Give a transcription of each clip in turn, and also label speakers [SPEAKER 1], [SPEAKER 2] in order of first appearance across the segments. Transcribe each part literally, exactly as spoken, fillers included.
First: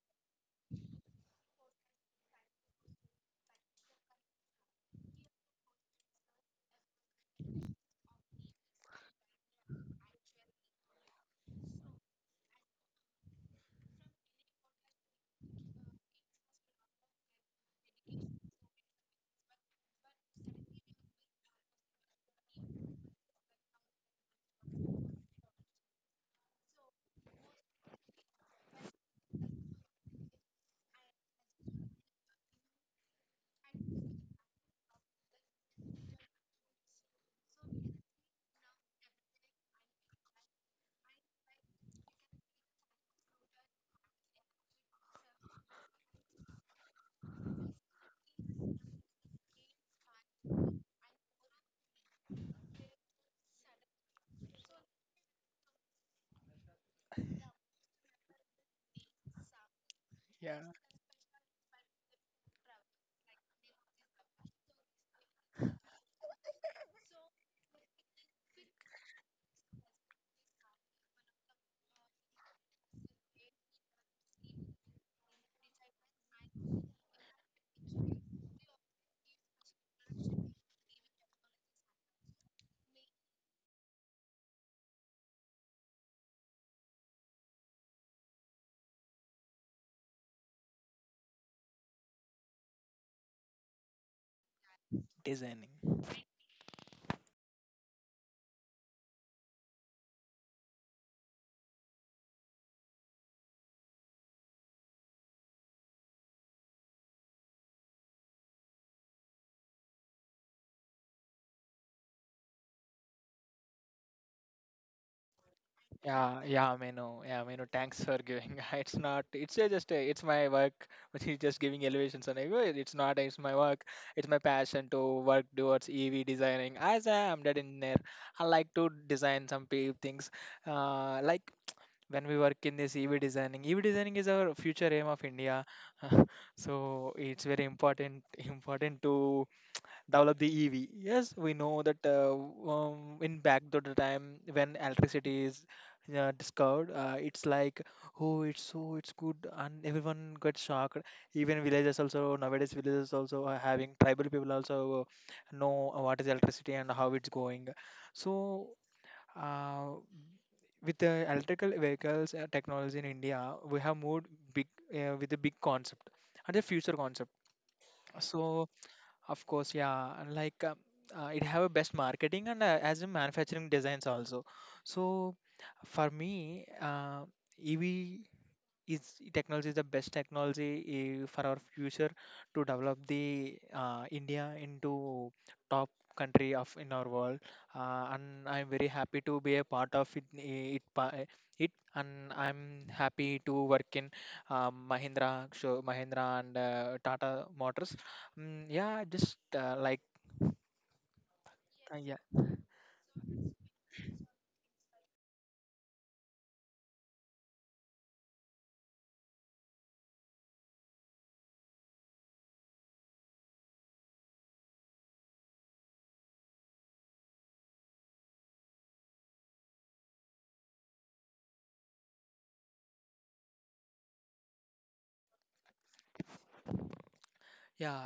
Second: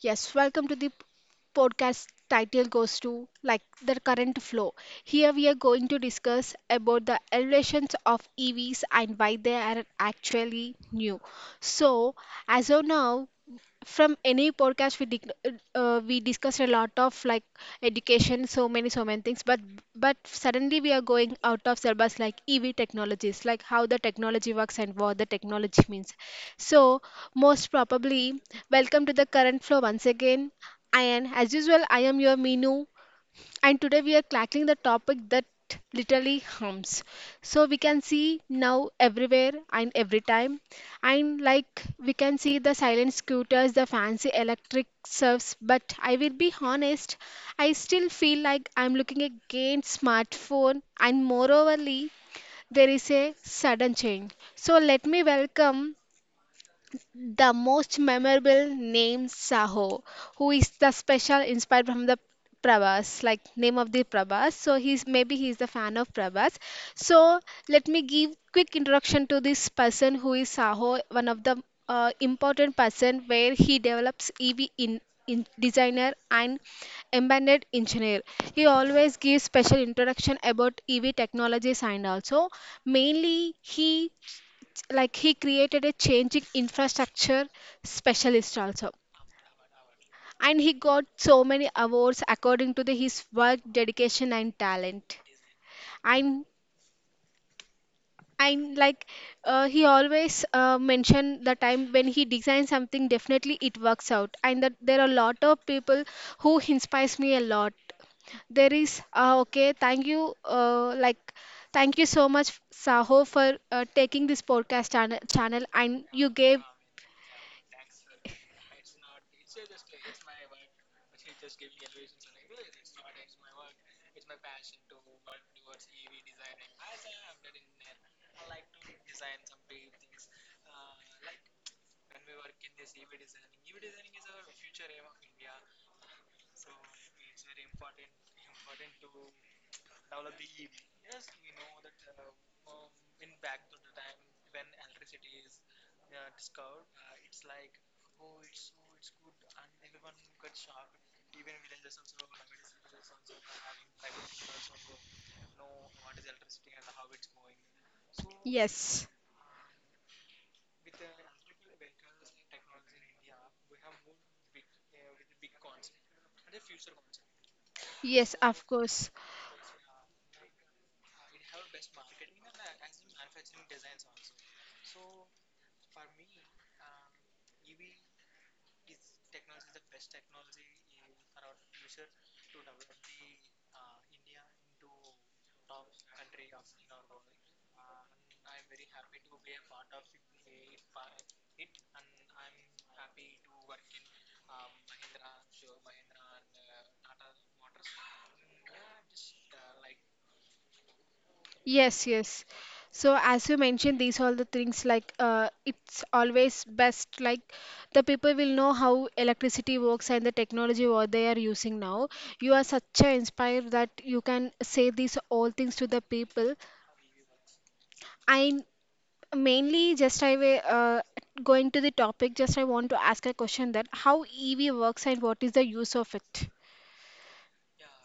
[SPEAKER 1] Yes, welcome to the p- podcast title goes to like the current flow. Here we are going to discuss about the elevations of E Vs and why they are actually new. So, as of now, from any podcast we dic- uh, we discussed a lot of like education so many so many things but but suddenly we are going out of syllabus like ev technologies like how the technology works and what the technology means so, most probably, welcome to the current flow once again. And as usual, I am your Minu, and today we are tackling the topic that literally hums. So, we can see now everywhere and every time, and like we can see the silent scooters, the fancy electric surfs. But I will be honest, I still feel like I'm looking again smartphone, and moreoverly, there is a sudden change. So, let me welcome the most memorable name Saho, who is the special inspired from the Prabhas, like name of the Prabhas. So he's maybe he's the fan of Prabhas. So let me give quick introduction to this person who is Saho, one of the uh, important person where he develops E V in, in designer and embedded engineer. He always gives special introduction about E V technologies and also mainly he like he created a changing infrastructure specialist also and he got so many awards according to the, his work dedication and talent
[SPEAKER 2] Designing.
[SPEAKER 1] and and like uh, he always uh, mentioned the time when he designs something definitely it works out and that there are a lot of people who inspires me a lot there is uh, okay thank you uh, like thank you so much saho for uh, taking this podcast channel, channel and you
[SPEAKER 2] Yeah,
[SPEAKER 1] gave
[SPEAKER 2] yeah, Menu. Yeah, Menu, thanks for giving. It's not, it's uh, just, uh, it's my work, which is just giving elevations and everything. It's not, it's my work. It's my passion to work towards E V designing. As I am that engineer, I like to design some pe- things. Uh, like when we work in this E V designing, E V designing is our future aim of India. So it's very important, important to develop the E V. Yes, we know that uh, um, in back to the time when electricity is uh, discovered, uh, it's like oh, it's so it's good, and everyone got shocked. Even villages also, nowadays villages also are having tribal people also uh, know what is electricity and how it's going. So.
[SPEAKER 1] yes.
[SPEAKER 2] Uh, with the electrical vehicles uh, technology in India, we have moved big, uh, with a big concept and a future concept.
[SPEAKER 1] Yes,
[SPEAKER 2] So
[SPEAKER 1] of course.
[SPEAKER 2] of course, yeah. and Like um, uh, it have a best marketing and uh, as in manufacturing designs also. So for me, uh, E V is technology is the best technology eh, for our future to develop the uh, India into top country of in our world, uh, and I'm very happy to be a part of it, eh, it, pa- eh, it and I'm happy to work in um, Mahindra, so Mahindra and uh, Tata Motors. Mm, yeah, just uh, like uh,
[SPEAKER 1] Yes,
[SPEAKER 2] yeah,
[SPEAKER 1] yes. So as you mentioned, these all the things like uh, it's always best like the people will know how electricity works and the technology what they are using now. You are such a inspired that you can say these all things to the people. I mainly just I will uh, going to the topic. Just I want to ask a question that how E V works and what is the use of it.
[SPEAKER 2] yeah.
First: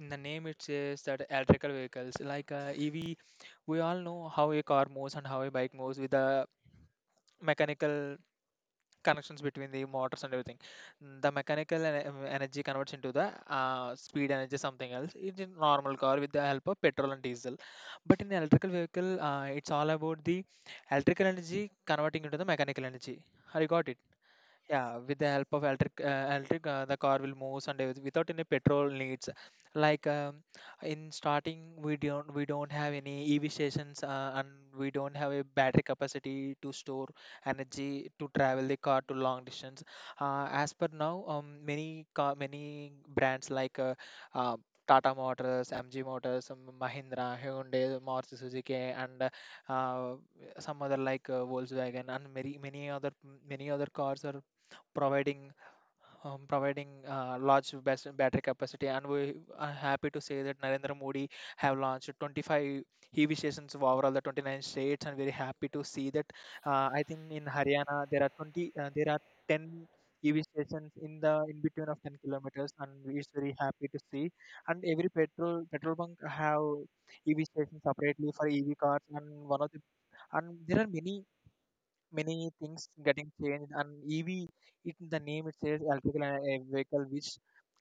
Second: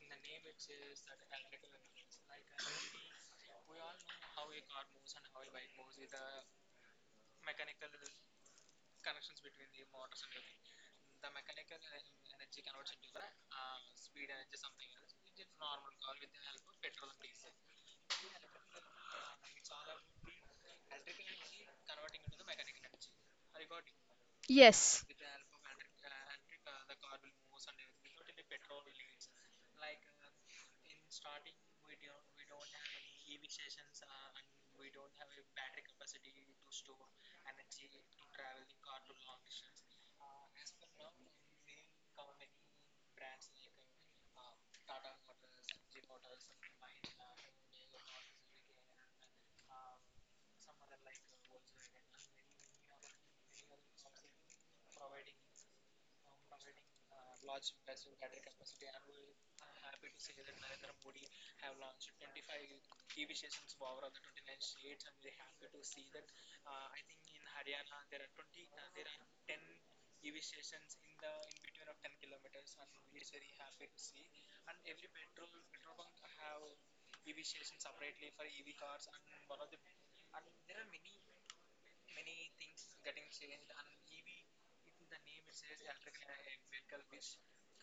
[SPEAKER 2] In the name it says that electrical vehicles like, uh, E V, we all know how a car moves and how a bike moves with the mechanical connections between the motors and everything. Mm, the mechanical en- em- energy converts into the uh, speed energy, something else. It's in normal car with the help of petrol and diesel, but in electrical vehicle uh, it's all about the electrical energy converting into the mechanical energy. Have you got it? Yeah,
[SPEAKER 1] Yes.
[SPEAKER 2] with the help of electric, uh, electric, uh, the car will move and everyth- without any petrol needs. Like um, in starting, we don't we don't have any E V stations, uh, and we don't have a battery capacity to store energy to travel the car to long distance. Uh, as per now, um, many car, many brands like, uh, uh, Tata Motors, M G Motors, um, Mahindra, Hyundai, Maruti Suzuki, and uh, some other like, uh, Volkswagen and many many other many other cars are providing, um, providing uh, large bas- battery capacity, and we are happy to say that Narendra Modi have launched twenty-five E V stations of overall the twenty-nine states, and very happy to see that, uh, I think in Haryana there are twenty, uh, there are ten E V stations in the in between of ten kilometers, and we is very happy to see, and every petrol petrol bunk have E V stations separately for E V cars, and one of the, and there are many, many things getting changed. And ev, it, the name it says electrical and, uh, vehicle, which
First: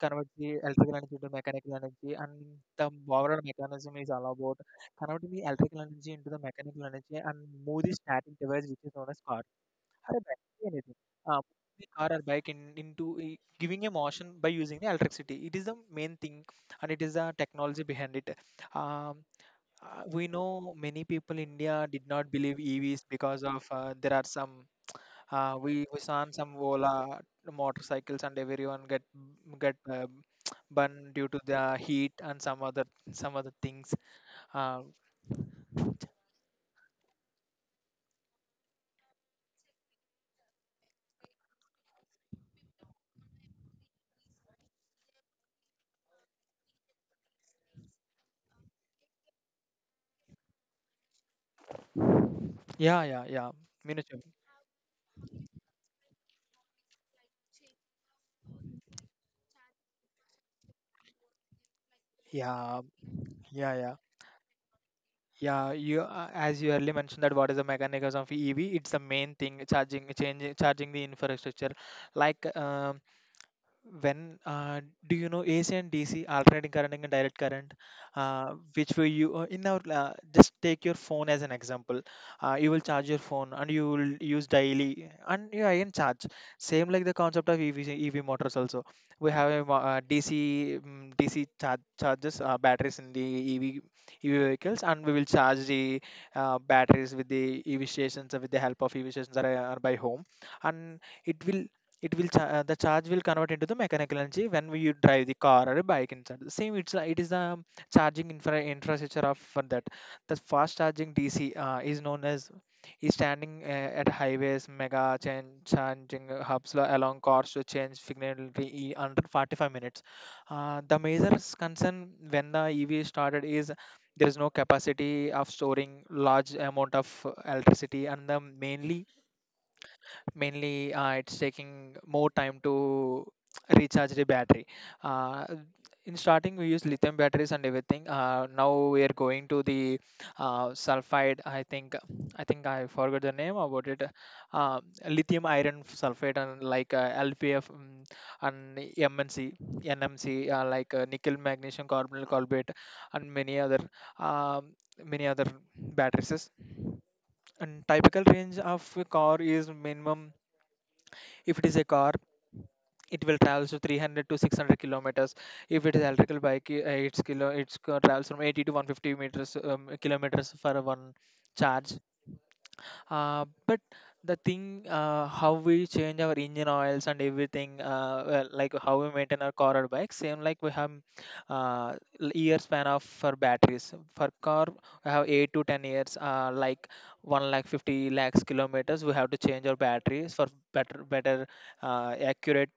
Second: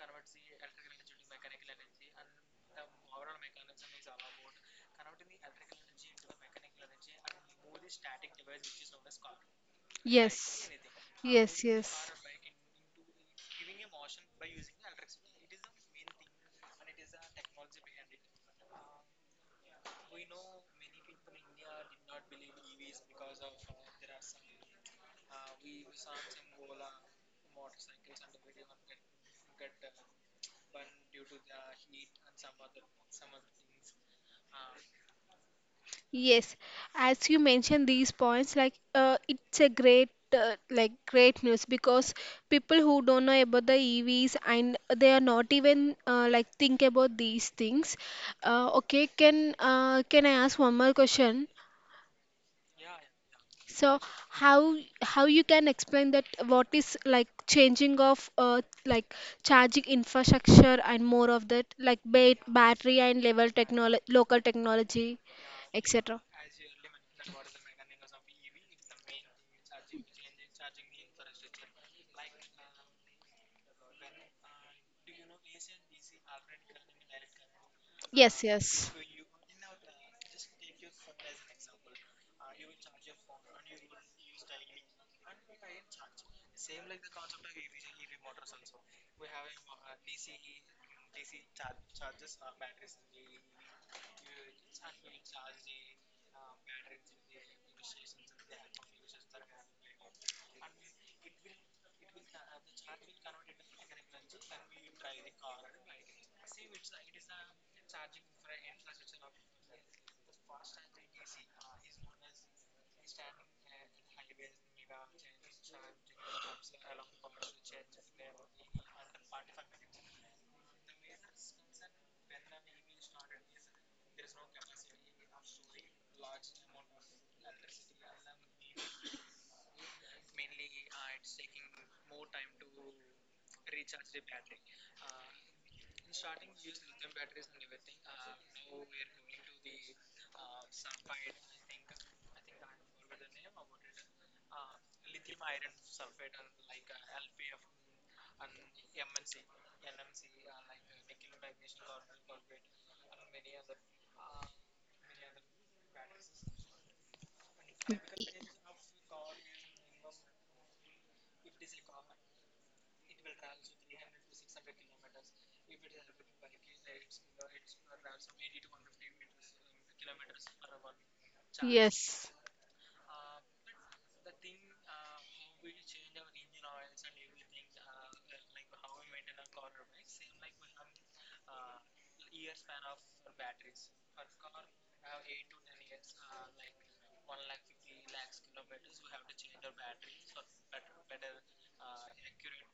[SPEAKER 2] converts the electrical energy to mechanical energy, and the overall mechanism is all about converting the electrical energy into the mechanical energy, and move the static device which is known as car, or a
[SPEAKER 1] Yes.
[SPEAKER 2] battery, anything. uh,
[SPEAKER 1] Yes,
[SPEAKER 2] the car
[SPEAKER 1] yes.
[SPEAKER 2] or bike in, into i- giving a motion by using the electricity, it is the main thing, and it is the technology behind it. um, uh, we know many people in India did not believe E Vs because of, uh, there are some, uh, we we saw some Ola motorcycles and everyone get get uh, burned due to the heat and some other, some other things. Uh,
[SPEAKER 1] Yes, as you mentioned these points, like uh, it's a great uh, like great news because people who don't know about the E Vs and they are not even uh, like think about these things. Uh, okay, can uh, can I ask one more question?
[SPEAKER 2] yeah, yeah, yeah.
[SPEAKER 1] So
[SPEAKER 2] Miniature.
[SPEAKER 1] how how you can explain that what is like changing of uh, like charging infrastructure and more of that like ba
[SPEAKER 2] Yeah,
[SPEAKER 1] battery and level
[SPEAKER 2] yeah, yeah.
[SPEAKER 1] technology local technology
[SPEAKER 2] Yeah, you,
[SPEAKER 1] et cetera.
[SPEAKER 2] uh, as you earlier mentioned, that what is the mechanism of E V? It's the main thing, charging, changing, charging the infrastructure. Like um when, uh, do you know A C and D C, alternating current and direct current,
[SPEAKER 1] Yes,
[SPEAKER 2] uh,
[SPEAKER 1] yes.
[SPEAKER 2] which will you, uh, in our uh, just take your phone as an example. Uh, you will charge your phone and you will use daily and you again charge, same like the concept of E V, motors also we have a, mo- uh, D C, um, D C charge, charges, uh, batteries in the E V vehicles, and we will charge the, uh, batteries with the E V stations, uh, with the help of E V stations, or, uh, or by home, and it will, it will cha- uh, the charge will convert into the mechanical energy when we you drive the car or a bike inside the same. It's, uh, it is the charging infra- infrastructure of for that. The fast charging DC, uh, is known as, is standing uh, at highways, mega chain charging hubs, lo- along cars to change significantly e- under forty-five minutes. Uh, the major s- concern when the EV started is there is no capacity of storing large amount of uh, electricity, and the mainly, mainly uh, it's taking more time to recharge the battery. uh, in starting we use lithium batteries and everything. Uh, now we are going to the, uh, sulfide, I think, i think I forgot the name about it. uh, Lithium iron sulfate, and like, uh, L P F, mm, and M N C, N M C, uh, like uh, nickel magnesium carbonyl carbonate, and many other, um many other batteries. And typical range of a car is minimum, if it is a car it will travel to three hundred to six hundred kilometers. If it is electrical bike, i- uh, it's kilo it's go- travels from eighty to one hundred fifty meters, um, kilometers, for one charge.
[SPEAKER 1] Yes.
[SPEAKER 2] Uh, but the thing, uh, how we change our engine oils and everything, uh, well, like how we maintain our car or bike, same like we have, uh, l- year span of for batteries. For car we have eight to ten years, uh, like one lakh, fifty lakhs kilometers we have to change our batteries, for better, better uh, accurate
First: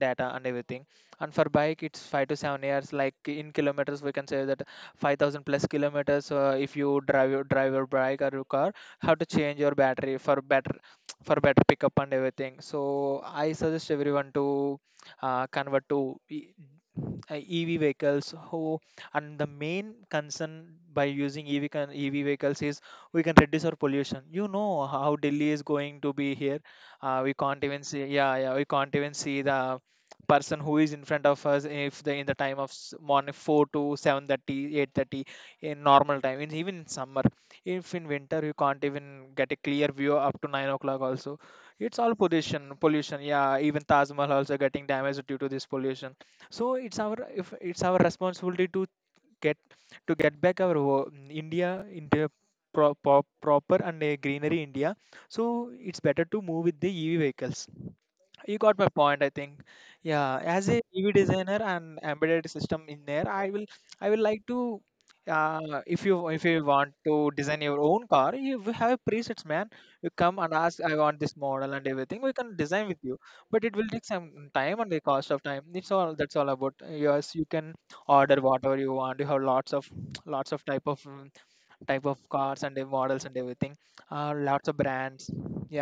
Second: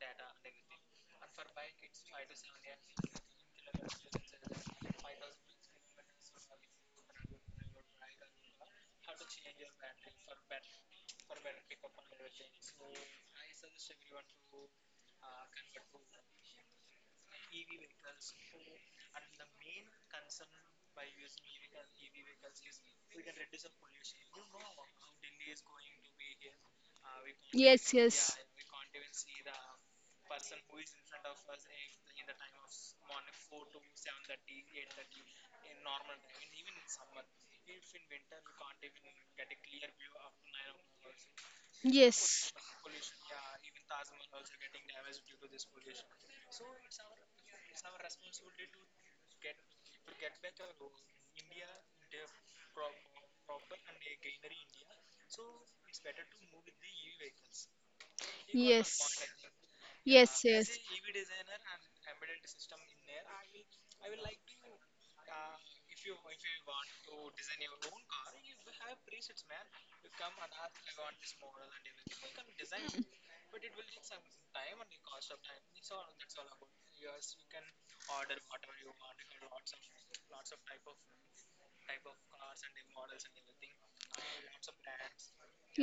[SPEAKER 2] data and everything. And for bike it's five to seven years, like in kilometers we can say that five thousand plus kilometers, uh, if you drive your drive your bike or your car, how to change your battery for better, for better pickup and everything. So I suggest everyone to, uh, convert to e- uh, E V vehicles. Who, and the main concern by using E V con- E V vehicles is, we can reduce our pollution. You know how Delhi is going to be here. Uh, we can't even
[SPEAKER 1] Yes,
[SPEAKER 2] see.
[SPEAKER 1] yes.
[SPEAKER 2] Yeah, yeah. We can't even see the person who is in front of us, if the, in the time of s- morning four to seven thirty, eight thirty, in normal time in, even in summer, if in winter you can't even get a clear view up to nine o'clock also. It's all
[SPEAKER 1] Yes.
[SPEAKER 2] pollution pollution yeah, even Taj Mahal also getting damaged due to this pollution. So it's our, if it's our responsibility to get to get back our wo- india, india pro, pro, proper and a greenery india, so it's better to move with the EV vehicles. You got my
[SPEAKER 1] Yes.
[SPEAKER 2] point, I think. Yeah,
[SPEAKER 1] Yes,
[SPEAKER 2] as
[SPEAKER 1] yes.
[SPEAKER 2] a EV designer and embedded system engineer, i will I will like to, uh, if you, if you want to design your own car you will have presets, man. You come and ask, I want this model and everything, we can design with you, but it will take some time, and the cost of time, it's all, that's all about. Yes, you can order whatever you want, you have lots of, lots of type of, mm, type of cars and the models and everything. Uh, lots of brands.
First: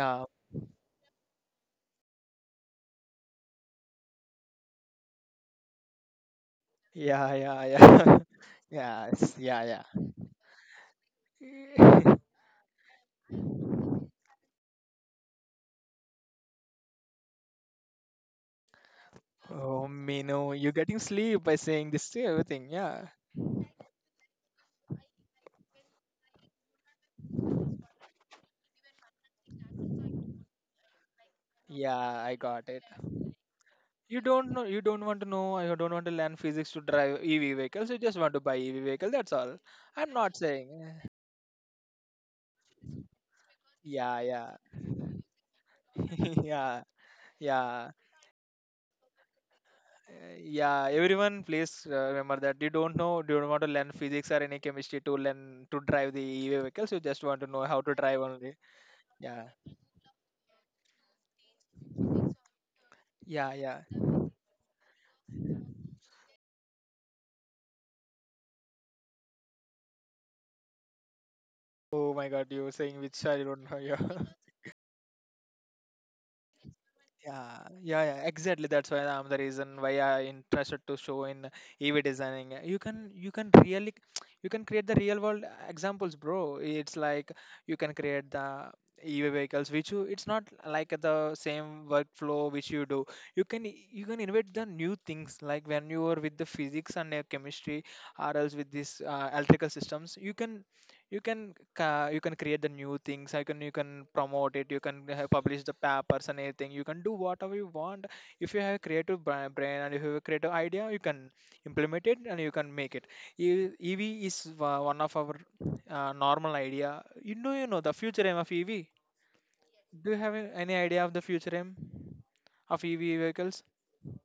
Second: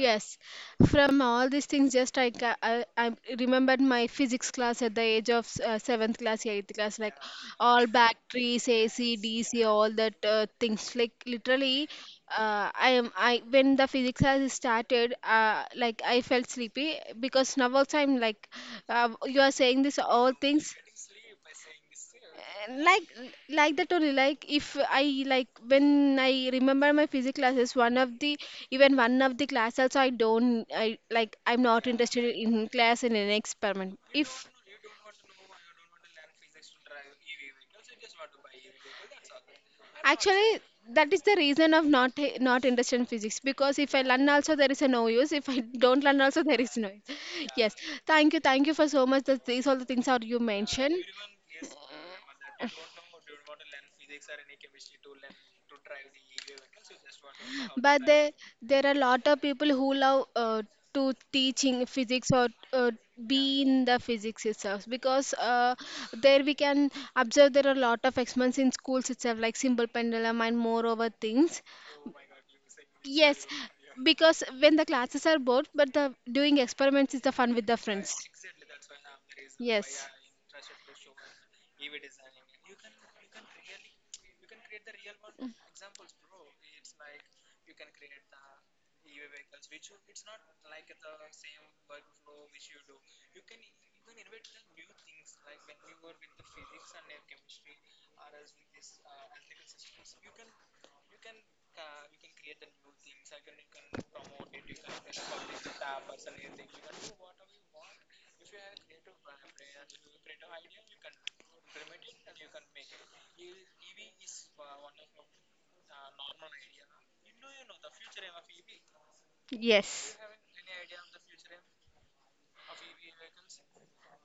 [SPEAKER 2] Yeah.
[SPEAKER 1] from all these things, just I, ca- I, I remembered my physics class at the age of uh, seventh class, eighth class, like
[SPEAKER 2] Yeah, yeah,
[SPEAKER 1] all
[SPEAKER 2] yeah.
[SPEAKER 1] batteries, A C,
[SPEAKER 2] Yes,
[SPEAKER 1] D C,
[SPEAKER 2] yeah,
[SPEAKER 1] all that uh, things. Like literally,
[SPEAKER 2] yeah.
[SPEAKER 1] uh, I am I when the physics has started, uh, like I felt sleepy because now also I'm like, uh, you are saying
[SPEAKER 2] Oh,
[SPEAKER 1] this all
[SPEAKER 2] mino, you're
[SPEAKER 1] things.
[SPEAKER 2] getting sleep by saying this to everything.
[SPEAKER 1] Like
[SPEAKER 2] Yeah.
[SPEAKER 1] like that only like if I like when I remember my physics classes one of the even one of the class also I don't I like I'm not
[SPEAKER 2] Yeah,
[SPEAKER 1] interested
[SPEAKER 2] I
[SPEAKER 1] in
[SPEAKER 2] got it.
[SPEAKER 1] class in an experiment
[SPEAKER 2] You
[SPEAKER 1] if
[SPEAKER 2] don't know, you don't want to know, I don't want to learn physics to drive E V vehicles. You just want to buy E V vehicle. That's all. I'm not
[SPEAKER 1] actually
[SPEAKER 2] saying.
[SPEAKER 1] that is the reason of not not interested in physics because if I
[SPEAKER 2] Yeah,
[SPEAKER 1] learn also
[SPEAKER 2] yeah,
[SPEAKER 1] there is a no use if I don't learn also there is
[SPEAKER 2] yeah,
[SPEAKER 1] no use yes
[SPEAKER 2] yeah.
[SPEAKER 1] thank you thank you for so much that these all the things are
[SPEAKER 2] Uh,
[SPEAKER 1] you
[SPEAKER 2] yeah.
[SPEAKER 1] mentioned
[SPEAKER 2] Everyone, please, uh, remember that you don't know, you don't want to learn physics or any chemistry to learn to drive the E V vehicles. You just want to know how to
[SPEAKER 1] But
[SPEAKER 2] drive
[SPEAKER 1] there,
[SPEAKER 2] only.
[SPEAKER 1] there are a lot of
[SPEAKER 2] Yeah,
[SPEAKER 1] people who love uh, to teaching physics or uh,
[SPEAKER 2] yeah,
[SPEAKER 1] be
[SPEAKER 2] yeah.
[SPEAKER 1] in the physics itself because uh, there we can observe there are a lot of experiments in schools itself like simple pendulum and more over things.
[SPEAKER 2] Oh my God, you were saying which I
[SPEAKER 1] Yes,
[SPEAKER 2] don't know. Yeah,
[SPEAKER 1] because when the classes are bored, but the doing experiments is the fun with
[SPEAKER 2] yeah,
[SPEAKER 1] the
[SPEAKER 2] yeah,
[SPEAKER 1] friends.
[SPEAKER 2] yeah. Exactly. That's why, I'm the reason why
[SPEAKER 1] Yes.
[SPEAKER 2] I interested to show in E V designing. You can you can really you can create the real world examples, bro. It's like, you can create the E V vehicles, which you, it's not like the same workflow which you do. You can you can invent the new things, like when you are with the physics and, uh, chemistry, or else with this, uh, electrical systems. You can you can ca- you can create the new things I can you can promote it. You can uh, publish the papers and anything. You can do whatever you want. If you have a creative bra- brain and if you have a creative idea, you can implement it and you can make it. E- EV is wa- one of our uh, normal idea. You know you know the future aim of EV? Do
[SPEAKER 1] Yes.
[SPEAKER 2] you have a- any idea of the future aim of EV vehicles?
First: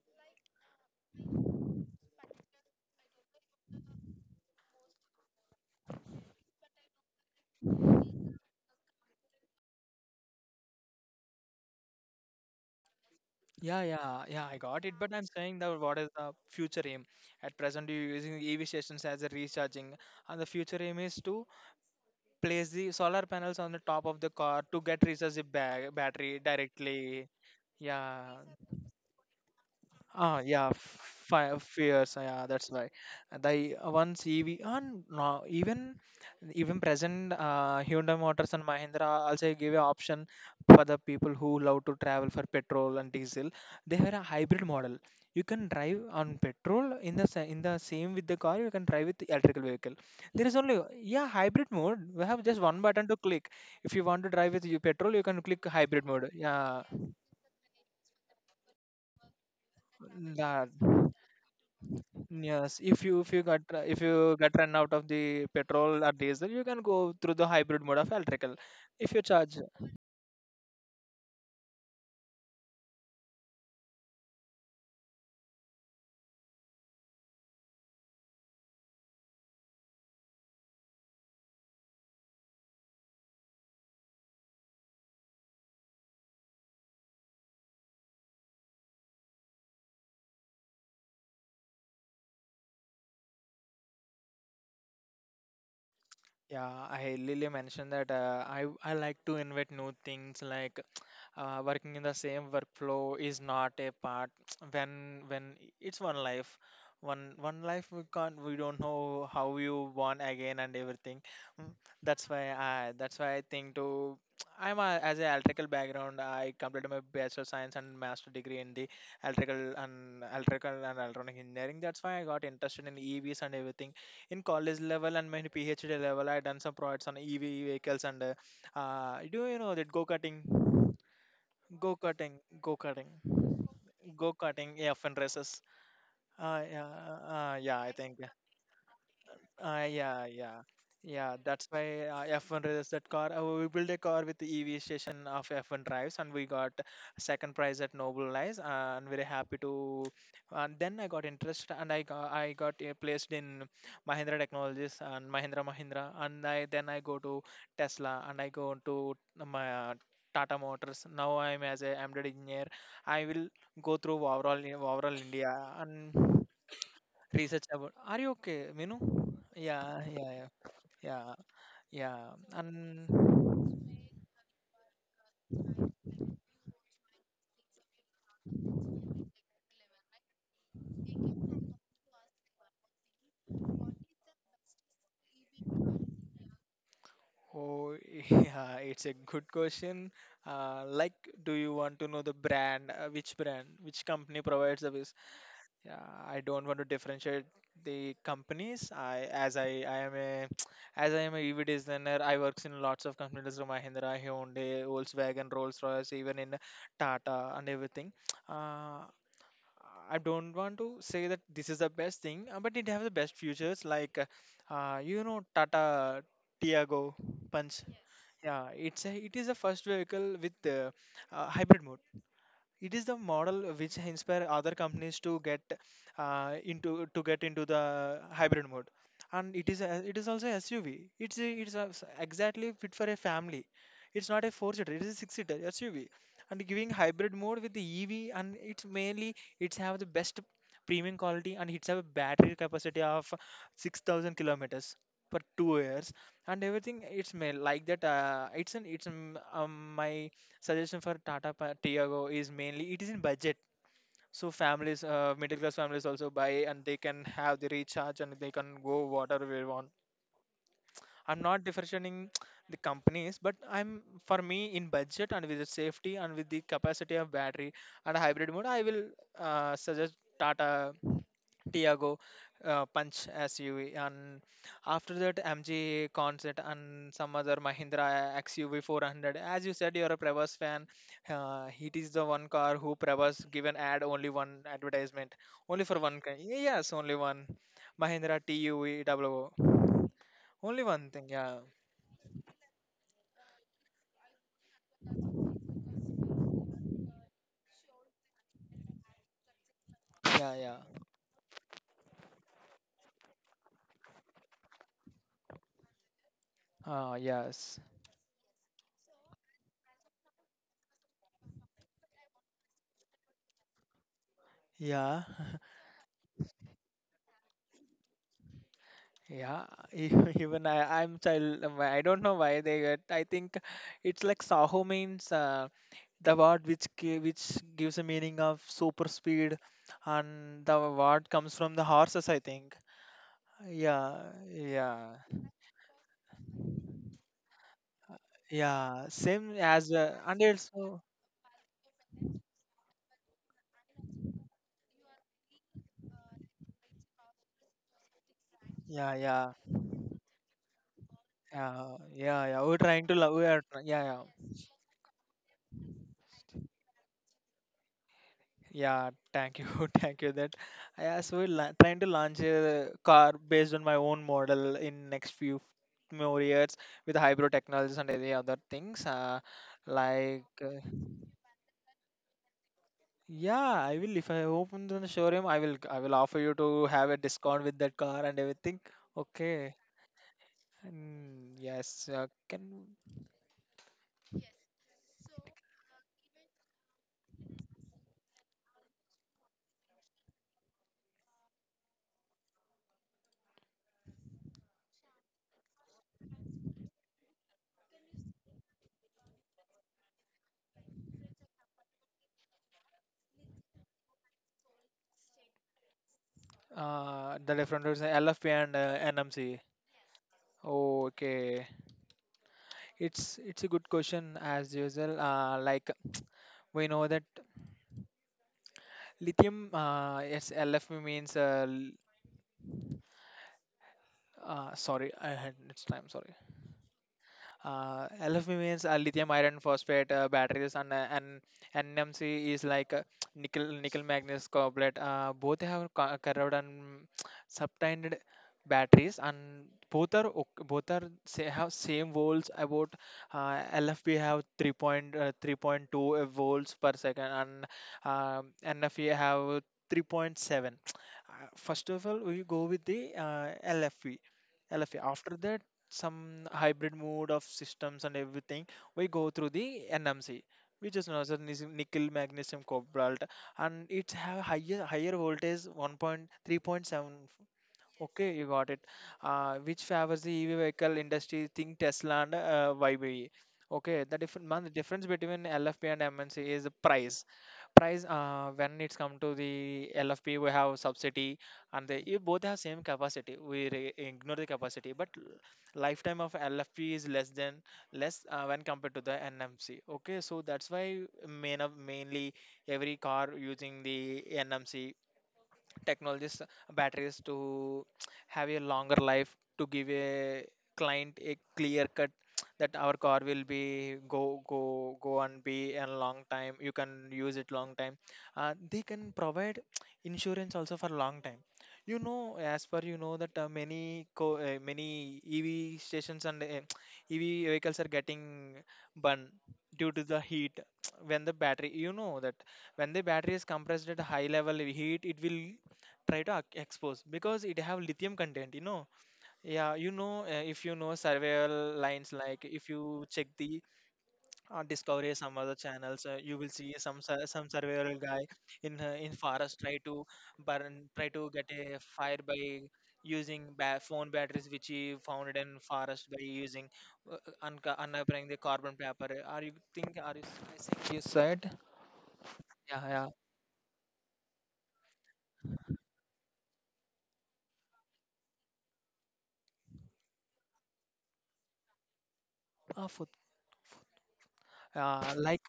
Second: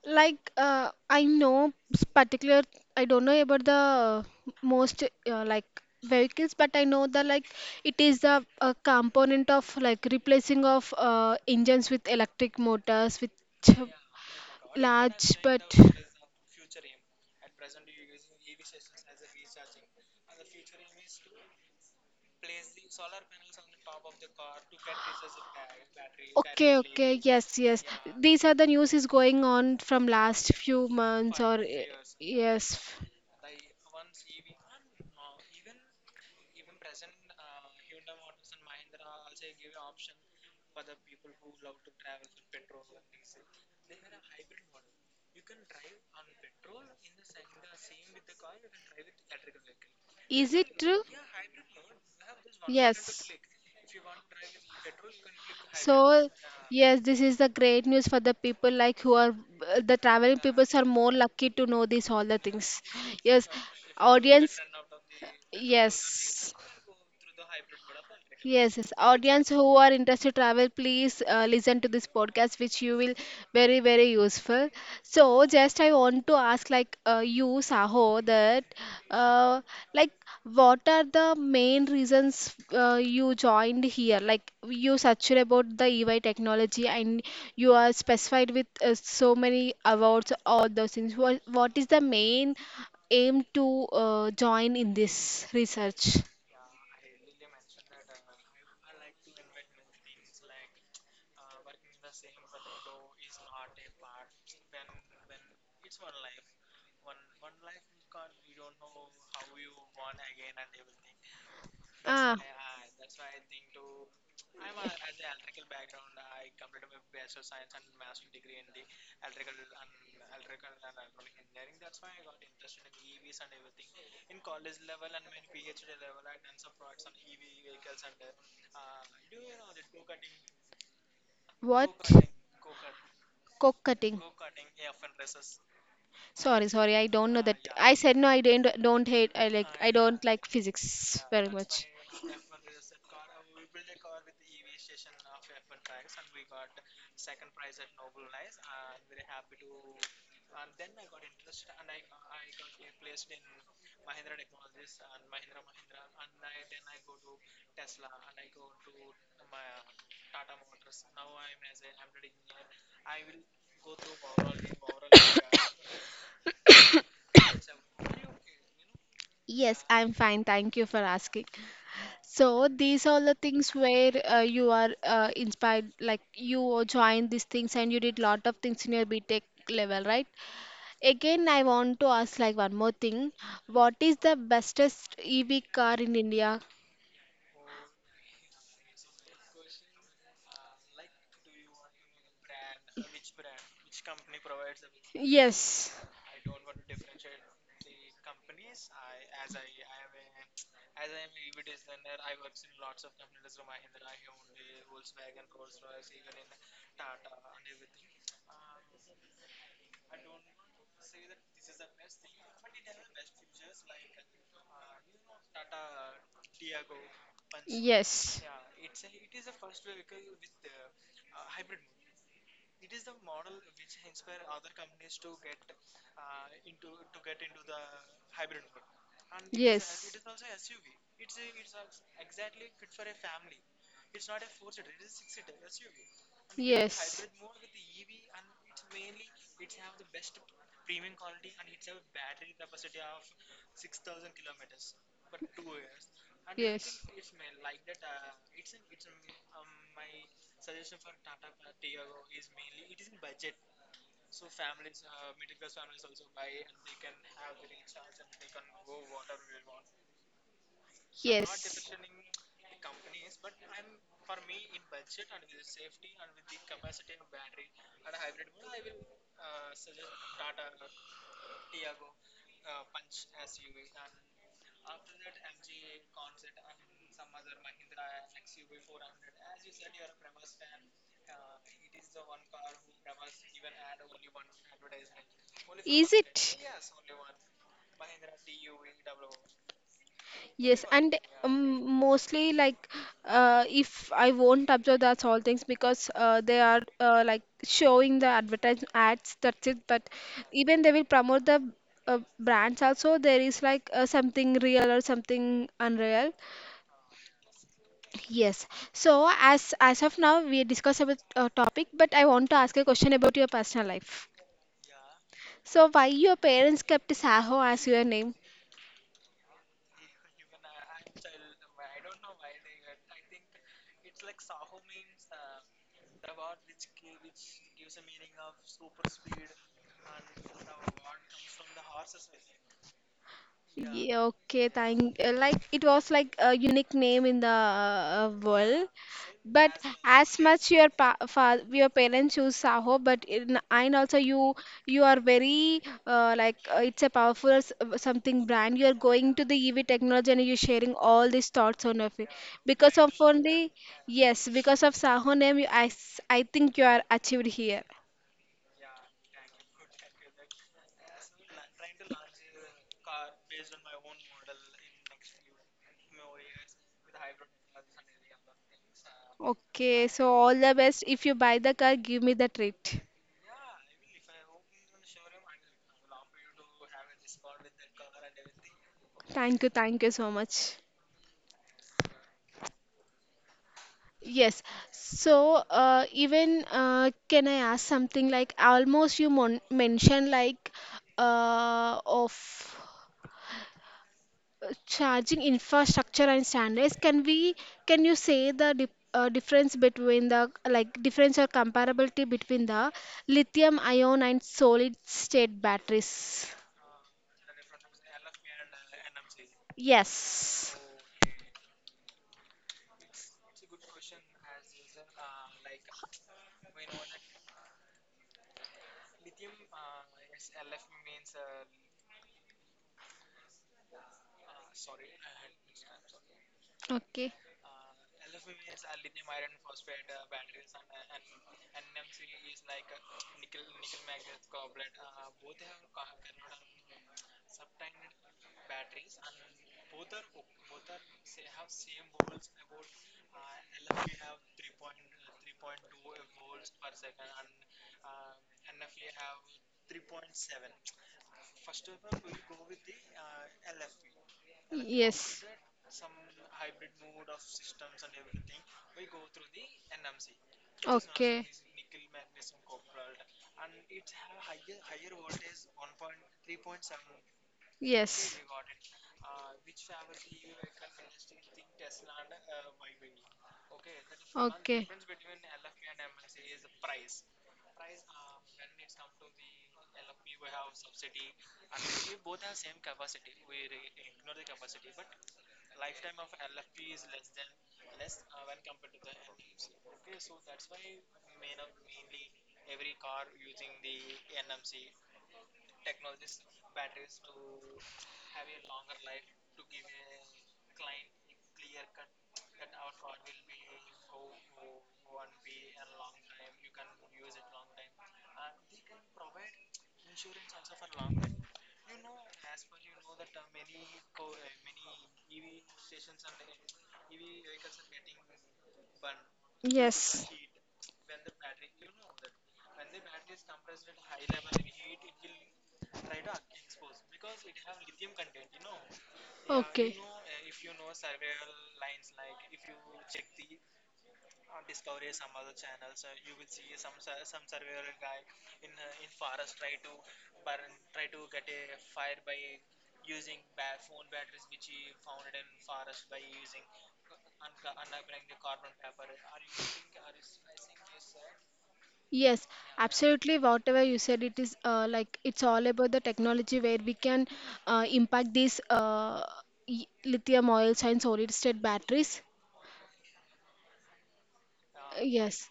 [SPEAKER 1] Like uh, I know s- particular, I don't know about the uh, most uh, like vehicles, but I know that like it is the a component of like replacing of uh, engines with electric motors, which
[SPEAKER 2] Yeah yeah yeah I got it, but
[SPEAKER 1] large
[SPEAKER 2] I'm saying
[SPEAKER 1] but.
[SPEAKER 2] that what is the future aim? At present, you're using EV stations as a recharging, and the future aim is to place the solar panels on the top of the car to get recharge the ba- battery
[SPEAKER 1] Okay, okay,
[SPEAKER 2] directly.
[SPEAKER 1] yes, yes.
[SPEAKER 2] Yeah.
[SPEAKER 1] These are the news is going on from
[SPEAKER 2] Ah,
[SPEAKER 1] last
[SPEAKER 2] yeah,
[SPEAKER 1] few months
[SPEAKER 2] fi
[SPEAKER 1] or
[SPEAKER 2] Fears. ah, Yeah, that's
[SPEAKER 1] yes.
[SPEAKER 2] why. The once E V, and no, even even present uh, Hyundai Motors and Mahindra also give a option for the people who love to travel for petrol and diesel. They have a hybrid model. You can drive on petrol in the sa- in the same with the car. You can drive with the electrical vehicle. There
[SPEAKER 1] Is
[SPEAKER 2] is
[SPEAKER 1] it
[SPEAKER 2] only
[SPEAKER 1] true?
[SPEAKER 2] yeah hybrid mode. We have just one button to
[SPEAKER 1] Yes.
[SPEAKER 2] click. If you want to drive with you petrol, you can click hybrid
[SPEAKER 1] So,
[SPEAKER 2] mode. Yeah,
[SPEAKER 1] yes, this is the great news for the people like who are the traveling
[SPEAKER 2] yeah.
[SPEAKER 1] peoples are more lucky to know these all the
[SPEAKER 2] Yes,
[SPEAKER 1] things.
[SPEAKER 2] if you if you
[SPEAKER 1] Yes,
[SPEAKER 2] got uh, if you get
[SPEAKER 1] audience.
[SPEAKER 2] run out of the petrol or diesel,
[SPEAKER 1] Yes.
[SPEAKER 2] you can go through the hybrid mode of electrical.
[SPEAKER 1] Yes, yes.
[SPEAKER 2] If you
[SPEAKER 1] Audience
[SPEAKER 2] charge,
[SPEAKER 1] who are interested to travel, please uh, listen to this podcast, which you will very, very useful. So, just I want to ask, like uh, you, Saho, that uh, like what are the main reasons uh, you joined here? Like you searched about the E Y technology, and you are specified with uh, so many awards, all those things. What what is the main aim to uh, join in this research?
[SPEAKER 2] yeah, I Lily mentioned that uh, I I like to invent new things, like uh, working in the same workflow is not a part. when when it's one life, one one life, we can't, we don't know how you born again and everything. Mm, that's
[SPEAKER 1] Ah,
[SPEAKER 2] why I that's why I think to, I'm a, as an electrical background, I completed my bachelor science and master degree in the electrical and electrical and electronic engineering. That's why I got interested in E Vs and everything. In college level and my PhD level, I done some projects on E V vehicles and uh, uh, do you know that go karting, go
[SPEAKER 1] what?
[SPEAKER 2] karting, go karting,
[SPEAKER 1] Coke cutting.
[SPEAKER 2] go karting? Yeah, fun races. Uh,
[SPEAKER 1] Sorry,
[SPEAKER 2] yeah,
[SPEAKER 1] sorry, I
[SPEAKER 2] uh,
[SPEAKER 1] don't know
[SPEAKER 2] uh,
[SPEAKER 1] that.
[SPEAKER 2] yeah, I
[SPEAKER 1] I said
[SPEAKER 2] think.
[SPEAKER 1] no, I don't don't hate I
[SPEAKER 2] Uh,
[SPEAKER 1] like
[SPEAKER 2] uh,
[SPEAKER 1] I don't
[SPEAKER 2] yeah,
[SPEAKER 1] like
[SPEAKER 2] yeah,
[SPEAKER 1] physics
[SPEAKER 2] yeah.
[SPEAKER 1] very
[SPEAKER 2] That's
[SPEAKER 1] much.
[SPEAKER 2] why, uh, F one races, that car. Uh, we built a car with the E V station of F one drives, and we got second prize at Noble Nice. Uh, And very happy to. And then I got interest, and I got, I got uh, placed in Mahindra Technologies and Mahindra Mahindra, and I then I go to Tesla, and I go to my. Uh, Tata Motors. Now I'm as a embedded engineer. I will go through overall overall India and research about. Are you okay, Minu?
[SPEAKER 1] Yes,
[SPEAKER 2] Yeah,
[SPEAKER 1] I'm
[SPEAKER 2] yeah,
[SPEAKER 1] fine.
[SPEAKER 2] yeah,
[SPEAKER 1] Thank you for
[SPEAKER 2] yeah,
[SPEAKER 1] asking.
[SPEAKER 2] yeah.
[SPEAKER 1] So these
[SPEAKER 2] And
[SPEAKER 1] are the things where uh, you are uh, inspired, like you joined these things and you did lot of things in your BTech level, right? Again, I want to ask like one more thing. What is the bestest E V car in India?
[SPEAKER 2] oh, yeah, it's a good question. Uh, like, do you want to know the brand? Uh, which brand? Which company provides service?
[SPEAKER 1] Yes.
[SPEAKER 2] Yeah, I don't want to differentiate the companies. I as I I am a as I am a E V designer. I works in lots of companies like Mahindra, Hyundai, Volkswagen, Rolls Royce, even in Tata and everything. Uh, I don't want to say that this is the best thing, uh, but it have the best futures. Like, uh, uh, you know, Tata Tiago Punch.
[SPEAKER 1] Yes.
[SPEAKER 2] Yeah, it's a, it is a first vehicle with uh, uh, hybrid mode. It is the model which inspire other companies to get uh, into to get into the hybrid mode. And it is a,
[SPEAKER 1] Yes.
[SPEAKER 2] it is also S U V. It's a, it's a, exactly fit for a family. It's not a four seater, it is a six seater S U V, and giving hybrid mode with the E V. And it's mainly, it's have the best premium quality, and it's have a battery capacity of six thousand kilometers per two years. And everything, it's made like that. Uh, it's an it's um, um, My suggestion for Tata Pa- Tiago is mainly it is in budget. So families, uh, middle class families, also buy, and they can have the recharge, and they can go whatever we want. I'm not differentiating the companies, but I'm, for me, in budget and with the safety and with the capacity of battery and hybrid mode, I will uh, suggest Tata Tiago uh, punch S U V, and after that M G Concert and some other Mahindra X U V four hundred. As you said, you're a Prevas fan. Uh, it is the one car who Prevas given ad, only one advertisement, only for one car. Yes, only one Mahindra T U V double O.
[SPEAKER 1] Yes,
[SPEAKER 2] Only one
[SPEAKER 1] and
[SPEAKER 2] thing. Yeah,
[SPEAKER 1] um, mostly like uh, if I won't observe that's all things because uh, they are uh, like showing the advertise ads that's it but
[SPEAKER 2] yeah, yeah.
[SPEAKER 1] even they will promote the uh, brands also there is like uh, something real or something unreal
[SPEAKER 2] Ah, yes.
[SPEAKER 1] yes so as as of now we discuss about a topic but I want to ask a question about your personal life
[SPEAKER 2] Yeah,
[SPEAKER 1] so why your parents kept Saho as your name
[SPEAKER 2] yeah. e- Even I, I'm child, I don't know why they get. I think it's like Saho means. Uh, the word which gi- which gives a meaning of super speed. And the word comes from the horses, I think. yeah
[SPEAKER 1] Yeah, okay,
[SPEAKER 2] yeah
[SPEAKER 1] thank uh, like it was like a unique name in the uh, uh, world.
[SPEAKER 2] yeah, same
[SPEAKER 1] But
[SPEAKER 2] as, uh,
[SPEAKER 1] as
[SPEAKER 2] and
[SPEAKER 1] much your
[SPEAKER 2] also
[SPEAKER 1] pa fa your parents choose Saho, but in and also you you are very uh, like uh, it's a powerful s- uh, something brand. You are
[SPEAKER 2] yeah
[SPEAKER 1] going to
[SPEAKER 2] yeah
[SPEAKER 1] the E V technology and you're sharing all these thoughts
[SPEAKER 2] yeah
[SPEAKER 1] on of it
[SPEAKER 2] yeah yeah we're
[SPEAKER 1] because
[SPEAKER 2] trying
[SPEAKER 1] of
[SPEAKER 2] to love, we are
[SPEAKER 1] only
[SPEAKER 2] try- yeah yeah
[SPEAKER 1] yes because of Saho name. You, I s- I think you are achieved here.
[SPEAKER 2] Yeah, thank you, thank you. That I as well la- trying to launch a car based on my own model in next few more years with hybrid technologies and any other things. Uh,
[SPEAKER 1] Okay, so
[SPEAKER 2] like
[SPEAKER 1] all the
[SPEAKER 2] uh,
[SPEAKER 1] best. If you buy the car, give me the treat.
[SPEAKER 2] yeah, I will, if I open the showroom, I will I will offer you to have a discount with that car and everything.
[SPEAKER 1] Thank you,
[SPEAKER 2] Okay.
[SPEAKER 1] thank you so much.
[SPEAKER 2] Mm, yes. Uh, can
[SPEAKER 1] Yes. So, uh, even uh, can I ask something like almost you mon mentioned like uh, of uh, charging infrastructure and standards. Can we can you say the dif uh, difference between the like difference or comparability between the lithium ion and solid state batteries?
[SPEAKER 2] uh the different routes, uh, L F P and uh, N M C.
[SPEAKER 1] Yes.
[SPEAKER 2] Okay. It's it's a good question as usual. Uh, like we know that lithium, uh, it's L F P means, uh, l- uh, sorry, I had it's time, sorry.
[SPEAKER 1] Okay.
[SPEAKER 2] Uh, L F P means uh, lithium iron phosphate uh, batteries, and uh, and N M C is like uh, nickel nickel manganese cobalt. Uh, both have co- corroded and subtended batteries, and both are ok- both are, say, have same volts about. uh, L F P have three point three point two uh, three point two uh, volts per second, and uh, N F E have three point seven. Uh, first of all, we go with the uh, L F P. L F A. After
[SPEAKER 1] Yes.
[SPEAKER 2] that, some hybrid mode of systems and everything, we go through the N M C, which is known as a nic- nickel, magnesium, cobalt, and it's have higher higher voltage one point three.7. Okay, you got it. Uh, which favors the E V vehicle industry? Think Tesla and uh, Y B E. Okay, the different man, the difference between L F P and M N C is the price. Price, uh, when it's come to the L F P, we have subsidy, and they, you, both have same capacity. We re- ignore the capacity, but l- lifetime of L F P is less than less uh, when compared to the N M C. Okay, so that's why main of mainly every car using the N M C technologies, uh, batteries to have a longer life, to give a client a clear cut that our car will be go go go and be a long time, you can use it long time. Uh, they can provide insurance also for long time. You know, as per you know that, uh, many co- uh, many EV stations and uh, EV vehicles are getting burned due to the heat. When the battery, you know that when the battery is compressed at a high level heat, it will try to ac- expose, because it have lithium content, you know. Yeah, you know, uh, if you know survival lines, like if you check the uh, discovery, some other channels, uh, you will see some sur- some survival guy in uh, in forest try to burn, try to get a fire by using ba- phone batteries, which he found it in forest, by using uh, unco- uncovering the carbon paper. Are you think, are you s- I think you said.
[SPEAKER 1] Yes,
[SPEAKER 2] yeah yeah
[SPEAKER 1] absolutely. Whatever you said, it is uh, like it's all about the technology where we can uh, impact these uh, y- lithium oils and solid state batteries.
[SPEAKER 2] Ah, food.
[SPEAKER 1] Uh,
[SPEAKER 2] Uh, like
[SPEAKER 1] Yes,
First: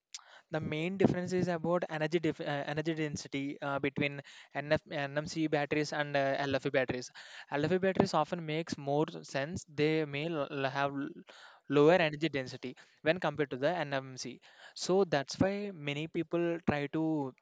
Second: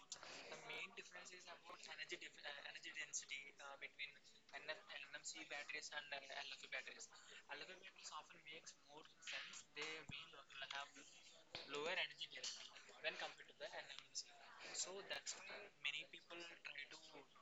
[SPEAKER 2] the main difference is about energy dif- uh, energy density uh, between N F, N M C batteries and uh, LFE batteries. L F E batteries often makes more sense. They may l- l- have l- lower energy density when compared to the N M C. So that's why many people try to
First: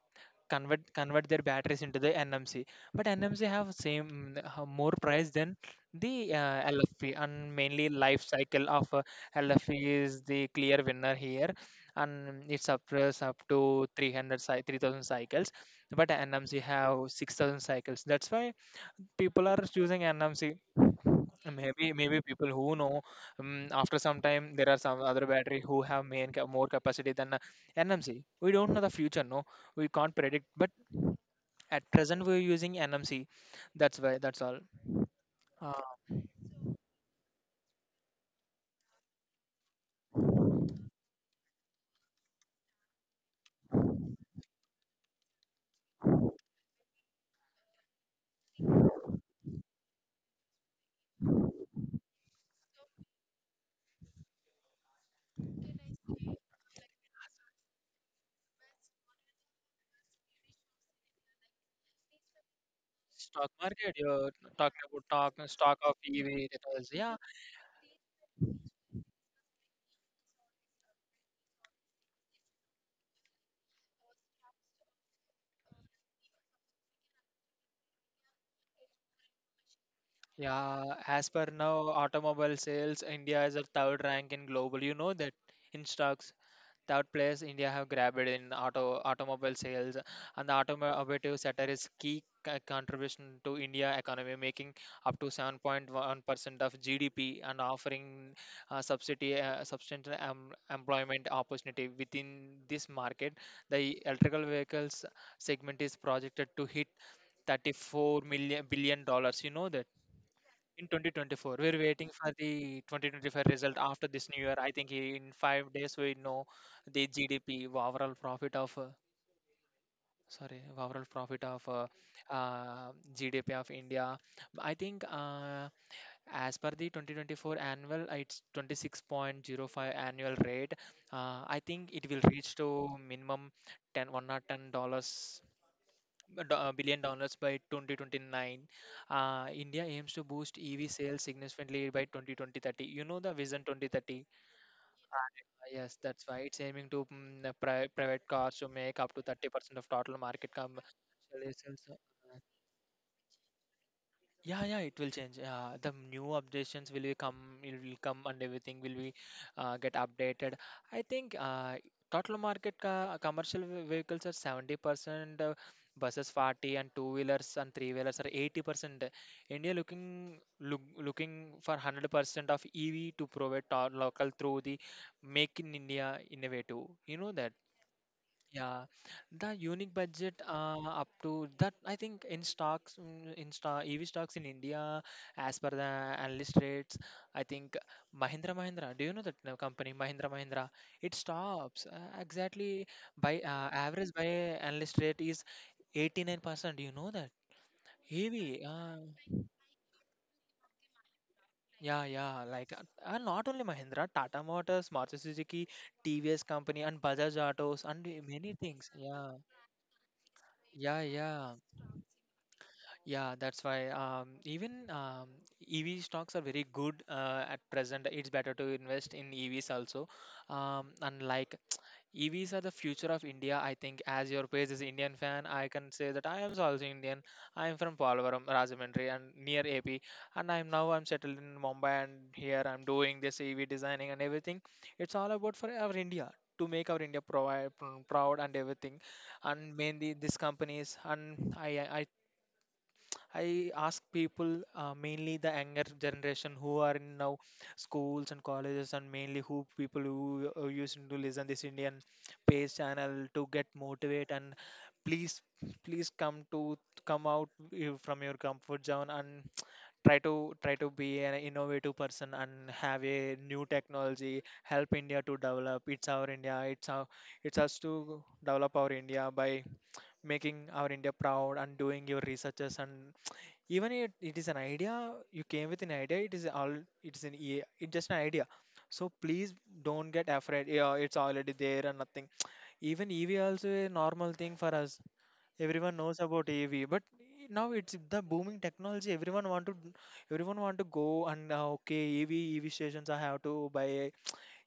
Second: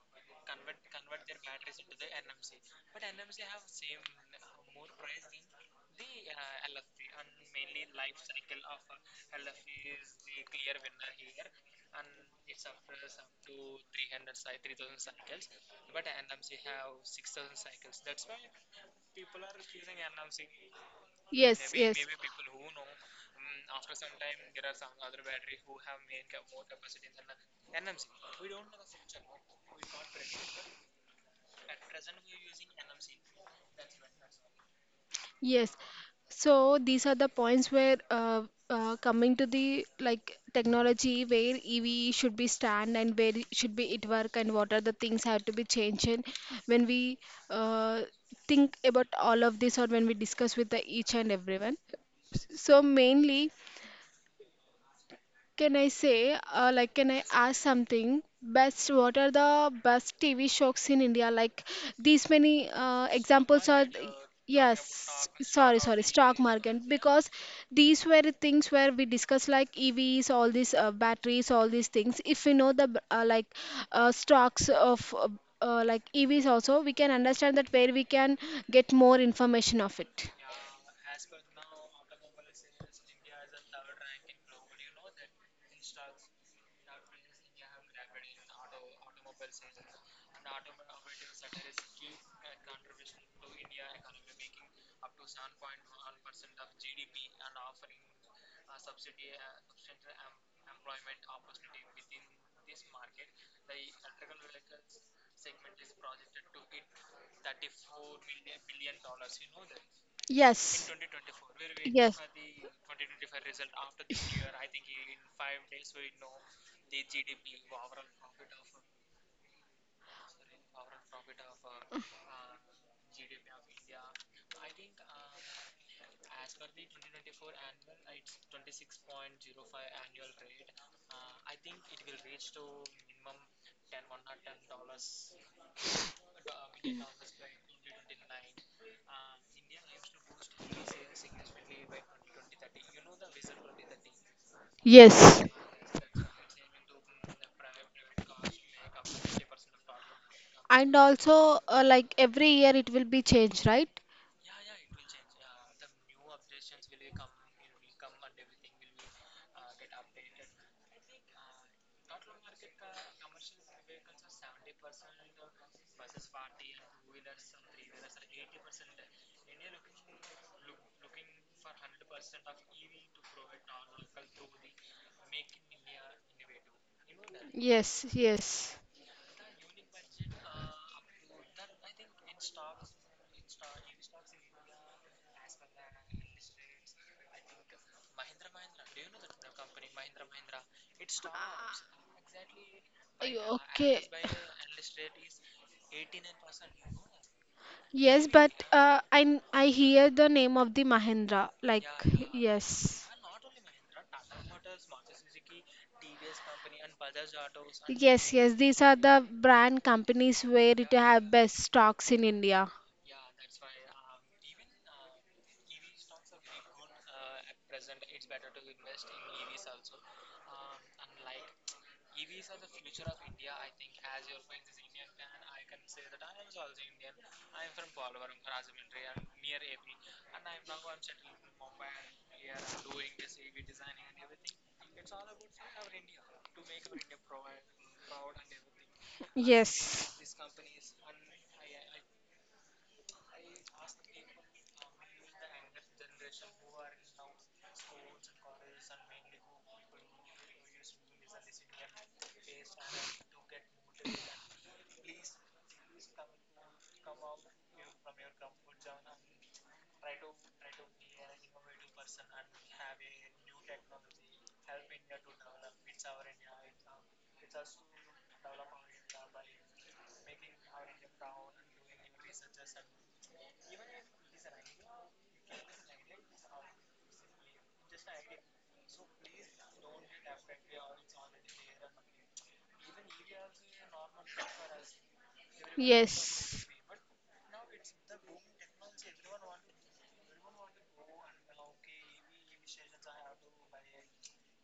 [SPEAKER 2] convert convert their batteries into the N M C. But N M C have same have more price than the uh, L F P. And mainly life cycle of uh, L F P is the clear winner here, and it's up to- up to three hundred cy- three thousand cycles, but N M C have six thousand cycles. That's why people are choosing N M C.
[SPEAKER 1] yes,
[SPEAKER 2] Maybe maybe people who know, um, after some time there are some other battery who have main ca- more capacity than uh, N M C. We don't know the future, no, we can't predict.
[SPEAKER 1] yes.
[SPEAKER 2] But at present, we're using N M C. That's why. That's all. Uh,
[SPEAKER 1] Yes. So these are the points where uh, uh, coming to the like technology where E V should be stand and where it should be it work and what are the things have to be changed and when we uh, think about all of this or when we discuss with the each and everyone. So mainly can I say, uh, like, can I ask something? Best, what are the best T V shows in India? Like, these many uh,
[SPEAKER 2] Stock
[SPEAKER 1] examples are,
[SPEAKER 2] market. You're talking
[SPEAKER 1] yes,
[SPEAKER 2] about stock, stock
[SPEAKER 1] sorry,
[SPEAKER 2] of
[SPEAKER 1] sorry,
[SPEAKER 2] E V.
[SPEAKER 1] stock
[SPEAKER 2] Retails.
[SPEAKER 1] market,
[SPEAKER 2] Yeah,
[SPEAKER 1] because these were the things where we discuss like E Vs, all these uh, batteries, all these things. If we know the b- uh, like uh, stocks of uh, uh, like E Vs also, we can understand that where we can get more information of it.
[SPEAKER 2] yeah. As per now, automobile sales, India is of third rank in global. You know that in stocks. Third place, India have grabbed in auto automobile sales, and the automotive sector is key co- contribution to India economy, making up to seven point one percent of G D P and offering uh, subsidy uh, substantial em- employment opportunity within this market. The electrical vehicles segment is projected to hit thirty-four million billion dollars. You know that
[SPEAKER 1] In
[SPEAKER 2] in
[SPEAKER 1] Yes.
[SPEAKER 2] twenty twenty-four we're waiting for the twenty twenty-five result after this new year. I think in five days we know the G D P overall profit of, uh, sorry, overall profit of uh, uh, G D P of india. I think uh, as per the twenty twenty-four annual, uh, it's twenty-six point zero five annual rate. uh, i think it will reach to minimum ten one hundred ten dollars do- uh, billion dollars by twenty twenty-nine. Uh, India aims to boost E V sales significantly by twenty thirty. You know the Vision twenty thirty. Uh,
[SPEAKER 1] Yes.
[SPEAKER 2] Yes, that's why it's aiming to mm, uh, pri private cars to make up to thirty percent of total market com-
[SPEAKER 1] And also,
[SPEAKER 2] sales.
[SPEAKER 1] uh, like every year, it will be changed, right?
[SPEAKER 2] Yeah, yeah, it will change. Yeah, the new updations will be come, it will come, and everything will be uh, get updated. I think uh, total market uh, commercial ve- vehicles are seventy percent, uh, buses forty, and two wheelers and three wheelers are eighty percent. India looking look, looking for one hundred percent of E V to provide to our local through the Make in India innovative. You know that.
[SPEAKER 1] Yes. Yes.
[SPEAKER 2] Yeah, the unique budget uh, up to that, i think in stocks, mm, in stock E V stocks in India as per the analyst rates. I think Mahindra Mahindra, do you know that uh, company Mahindra Mahindra? It stops uh, exactly by uh,
[SPEAKER 1] you
[SPEAKER 2] average by analyst rate is eighty-nine percent, do you know that?
[SPEAKER 1] Yes, but
[SPEAKER 2] E V,
[SPEAKER 1] eighty-nine
[SPEAKER 2] uh,
[SPEAKER 1] uh, I n- I hear the name of the Mahindra. Like
[SPEAKER 2] yeah, yeah, like, uh,
[SPEAKER 1] yes,
[SPEAKER 2] and not only Mahindra, Tata Motors, Maruti Suzuki, T V S company, and Bajaj Autos, and uh,
[SPEAKER 1] yes,
[SPEAKER 2] many
[SPEAKER 1] yes. These
[SPEAKER 2] things.
[SPEAKER 1] are
[SPEAKER 2] Yeah,
[SPEAKER 1] the brand companies where yeah, it
[SPEAKER 2] yeah,
[SPEAKER 1] yeah, have yeah.
[SPEAKER 2] yeah.
[SPEAKER 1] best stocks in India.
[SPEAKER 2] Yeah, that's why. Um, even, um, E V stocks are very good uh, at present. It's better to invest in E Vs also. Um, unlike, E Vs are the future of India, I think. As your page is Indian fan, I can say that I am also Indian. I am from Polavaram, Rajahmundry, and near A P. And I'm now I'm settled in Mumbai, and here I'm doing this E V designing and everything. It's all about for our India to make our India provi- proud and everything.
[SPEAKER 1] And these
[SPEAKER 2] And mainly these
[SPEAKER 1] Yes,
[SPEAKER 2] companies, and I I
[SPEAKER 1] that
[SPEAKER 2] I ask people, uh, mainly the younger generation who are in now schools and colleges, and mainly who people who uh, used to listen this Indian pace channel to get motivate and please, please come to come out you- from your comfort zone and try to try to be an innovative person and have a new technology, help India to develop. It's our India. It's our it's us to develop our India by making our India proud and doing your researches. And even it, it is an idea, you came with an idea, it is all, it's an e- it's just an idea. So please don't get afraid. Yeah, it's already there and nothing. Even EV also a normal thing for us.
[SPEAKER 1] company.
[SPEAKER 2] Everyone knows about
[SPEAKER 1] Yes.
[SPEAKER 2] EV, but now it's the booming technology. Everyone want to everyone want to go and, uh, okay, EV EV stations, I have to buy.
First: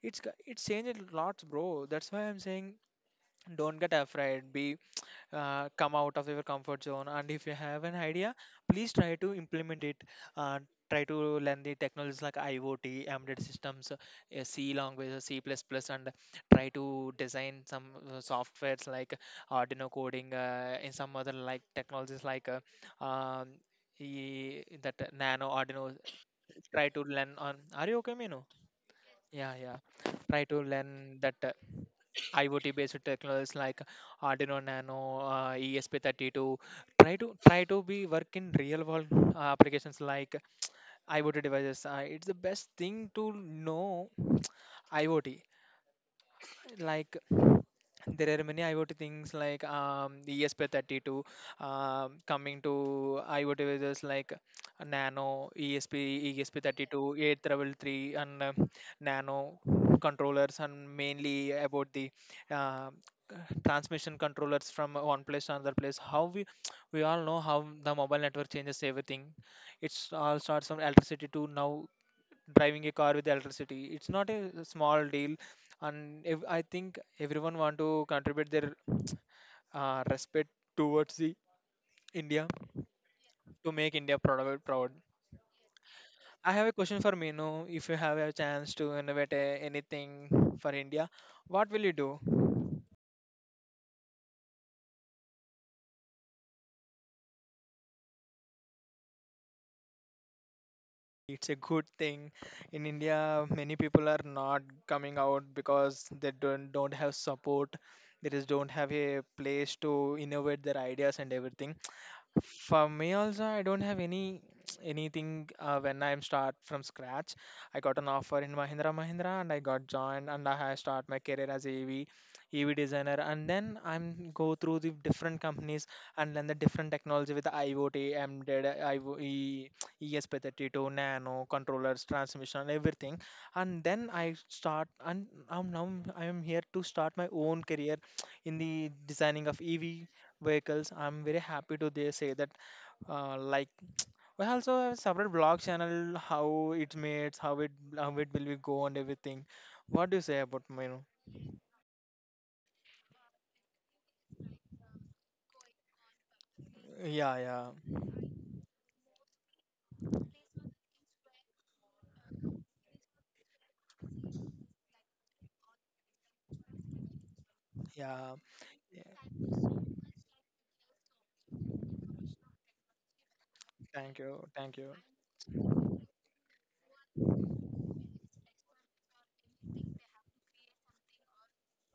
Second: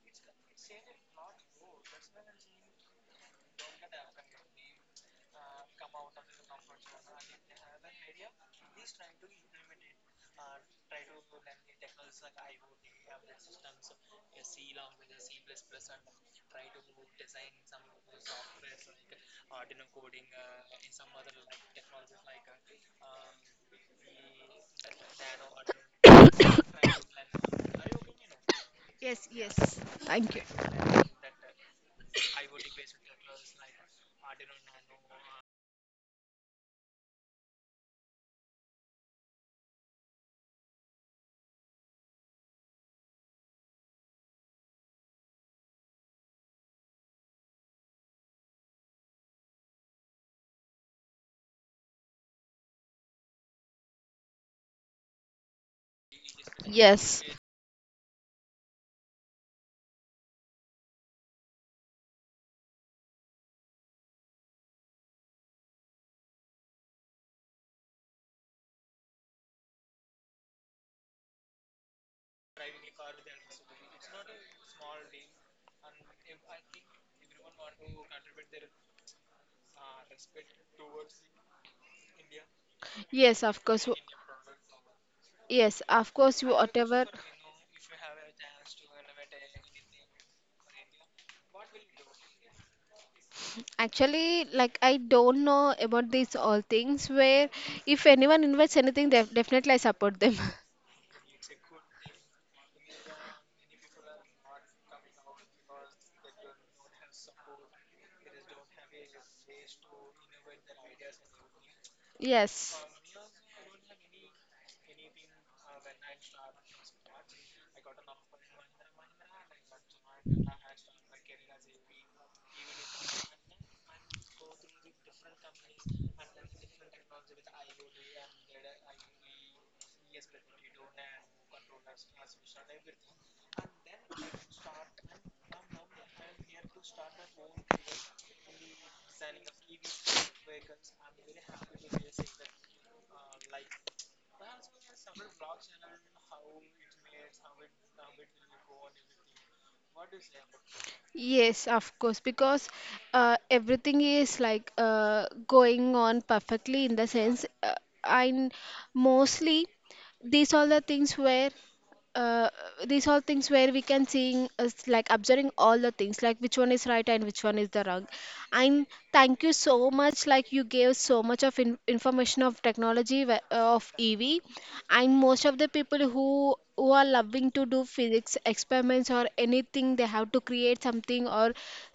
[SPEAKER 2] it's g- It's changed lots, bro. That's why I'm saying, don't get afraid, be, uh, come out of your comfort zone. And if you have an idea, please try to implement it. uh, Try to learn the technologies like I O T, embedded systems, uh, C language, uh, C plus plus. And try to design some uh, softwares like Arduino coding, uh, and some other like technologies like, uh, um, e- that uh, Nano Arduino. Try to learn on, are you okay, Minu?
[SPEAKER 1] Yes,
[SPEAKER 2] Yeah,
[SPEAKER 1] yes.
[SPEAKER 2] yeah.
[SPEAKER 1] Thank
[SPEAKER 2] Try
[SPEAKER 1] you.
[SPEAKER 2] to learn that. Uh, I O T based technologies like Arduino Nano, uh, E S P thirty-two. Try to try to be work in real world uh, applications like I O T devices. Uh, it's the best thing to know I O T. Like, there are many I O T things like, um, the E S P thirty-two, um, coming to I O T devices like Nano, E S P, E S P thirty-two,
[SPEAKER 1] Yes,
[SPEAKER 2] eight thirty-three, and um, Nano controllers, and mainly about the uh, transmission controllers from one place to another place. How we we all know how the mobile network changes everything. It's all starts from electricity to now driving a car with electricity. It's not a small deal. And if, I think everyone want to contribute their uh, respect towards the India
[SPEAKER 1] Yes, of
[SPEAKER 2] to
[SPEAKER 1] course.
[SPEAKER 2] make
[SPEAKER 1] W-
[SPEAKER 2] India proud proud.
[SPEAKER 1] Yes, of course, you
[SPEAKER 2] I have a question
[SPEAKER 1] whatever.
[SPEAKER 2] for Minu. If you have a chance to innovate a, anything for India, what will you do?
[SPEAKER 1] Actually, like I don't know about these all things where if anyone invites anything, def definitely I support them.
[SPEAKER 2] It's a good thing. In India, many people are not coming out because they don't don't have support. They just don't have a place to innovate their ideas and everything.
[SPEAKER 1] Yes.
[SPEAKER 2] For me also, I don't have any anything uh, when I'm start from scratch. I got an offer in Mahindra Mahindra, and I got joined, and I have start my career as a E V E V designer, and then I'm go through the different companies and learn the different technology with the I O T, Embedded I O, E- E E S P thirty-two Nano, controllers, transmission, and everything. And then I start, and I'm now I am here to start my own career in the designing of E V vehicles. I'm very happy to, they say that, uh, like, we also have separate blog channel, how it made, how it, how it will be go and everything. What do you say about you?
[SPEAKER 1] Yes, of course, because uh, everything is like uh, going on perfectly in the sense,
[SPEAKER 2] Yeah,
[SPEAKER 1] uh, and mostly these all the things were uh, these all things where we can seeing us like observing all the things like which one is right and which one is the wrong
[SPEAKER 2] yeah,
[SPEAKER 1] and
[SPEAKER 2] yeah.
[SPEAKER 1] thank you so much like you gave so much of in- information of technology wh- of
[SPEAKER 2] Thank
[SPEAKER 1] ev
[SPEAKER 2] you, thank you.
[SPEAKER 1] and most of the people who who are loving to do physics experiments or anything they have to create something or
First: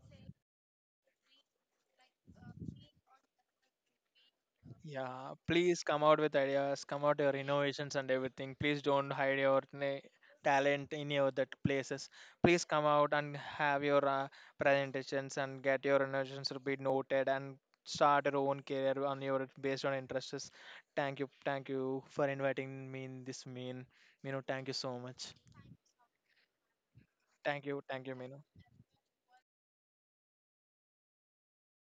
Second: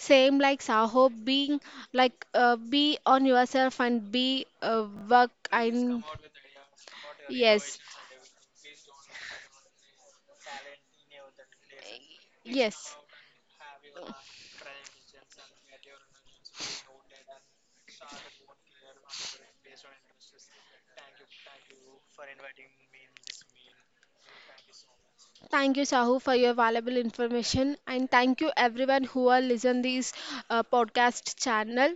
[SPEAKER 1] same like saho being like uh, be on yourself and be uh, work
[SPEAKER 2] Yeah, please
[SPEAKER 1] and
[SPEAKER 2] come out with ideas, come out your
[SPEAKER 1] yes
[SPEAKER 2] innovations and everything. Please don't hide your na- talent in your that places. Please come out and have your uh, presentations and get your innovations to be noted, and start your own career on your based on interests. Thank you, thank you for inviting me in this mean. You know, thank you so much.
[SPEAKER 1] Thank you, Sahu, for your valuable
[SPEAKER 2] Thank
[SPEAKER 1] information,
[SPEAKER 2] you, thank
[SPEAKER 1] and
[SPEAKER 2] you,
[SPEAKER 1] thank
[SPEAKER 2] Mino.
[SPEAKER 1] you everyone who are listen this uh, podcast channel.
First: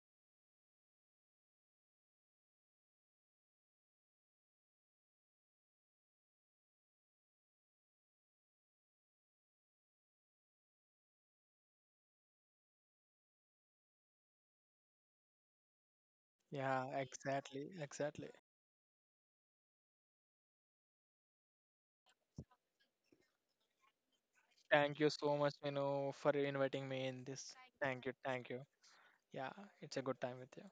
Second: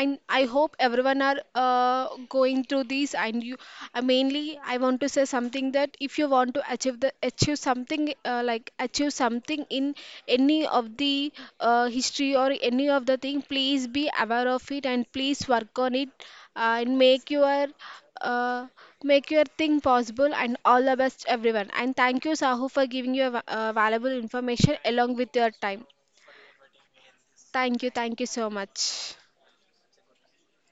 [SPEAKER 1] I I hope everyone are uh, going through these and you uh, mainly I want to say something that if you want to achieve the achieve something uh, like achieve something in any of the uh, history or any of the thing please be aware of it and please work on it uh,
[SPEAKER 2] Yeah,
[SPEAKER 1] and make your
[SPEAKER 2] exactly, exactly.
[SPEAKER 1] uh, make your thing possible and all the best everyone and thank you Sahu for giving you a va- uh, valuable information
[SPEAKER 2] Thank you
[SPEAKER 1] along with
[SPEAKER 2] so
[SPEAKER 1] your
[SPEAKER 2] much, you
[SPEAKER 1] time
[SPEAKER 2] know, for inviting me in this.
[SPEAKER 1] thank you
[SPEAKER 2] Thank you,
[SPEAKER 1] thank you
[SPEAKER 2] thank
[SPEAKER 1] so
[SPEAKER 2] you.
[SPEAKER 1] much
[SPEAKER 2] Yeah, it's a good time with you.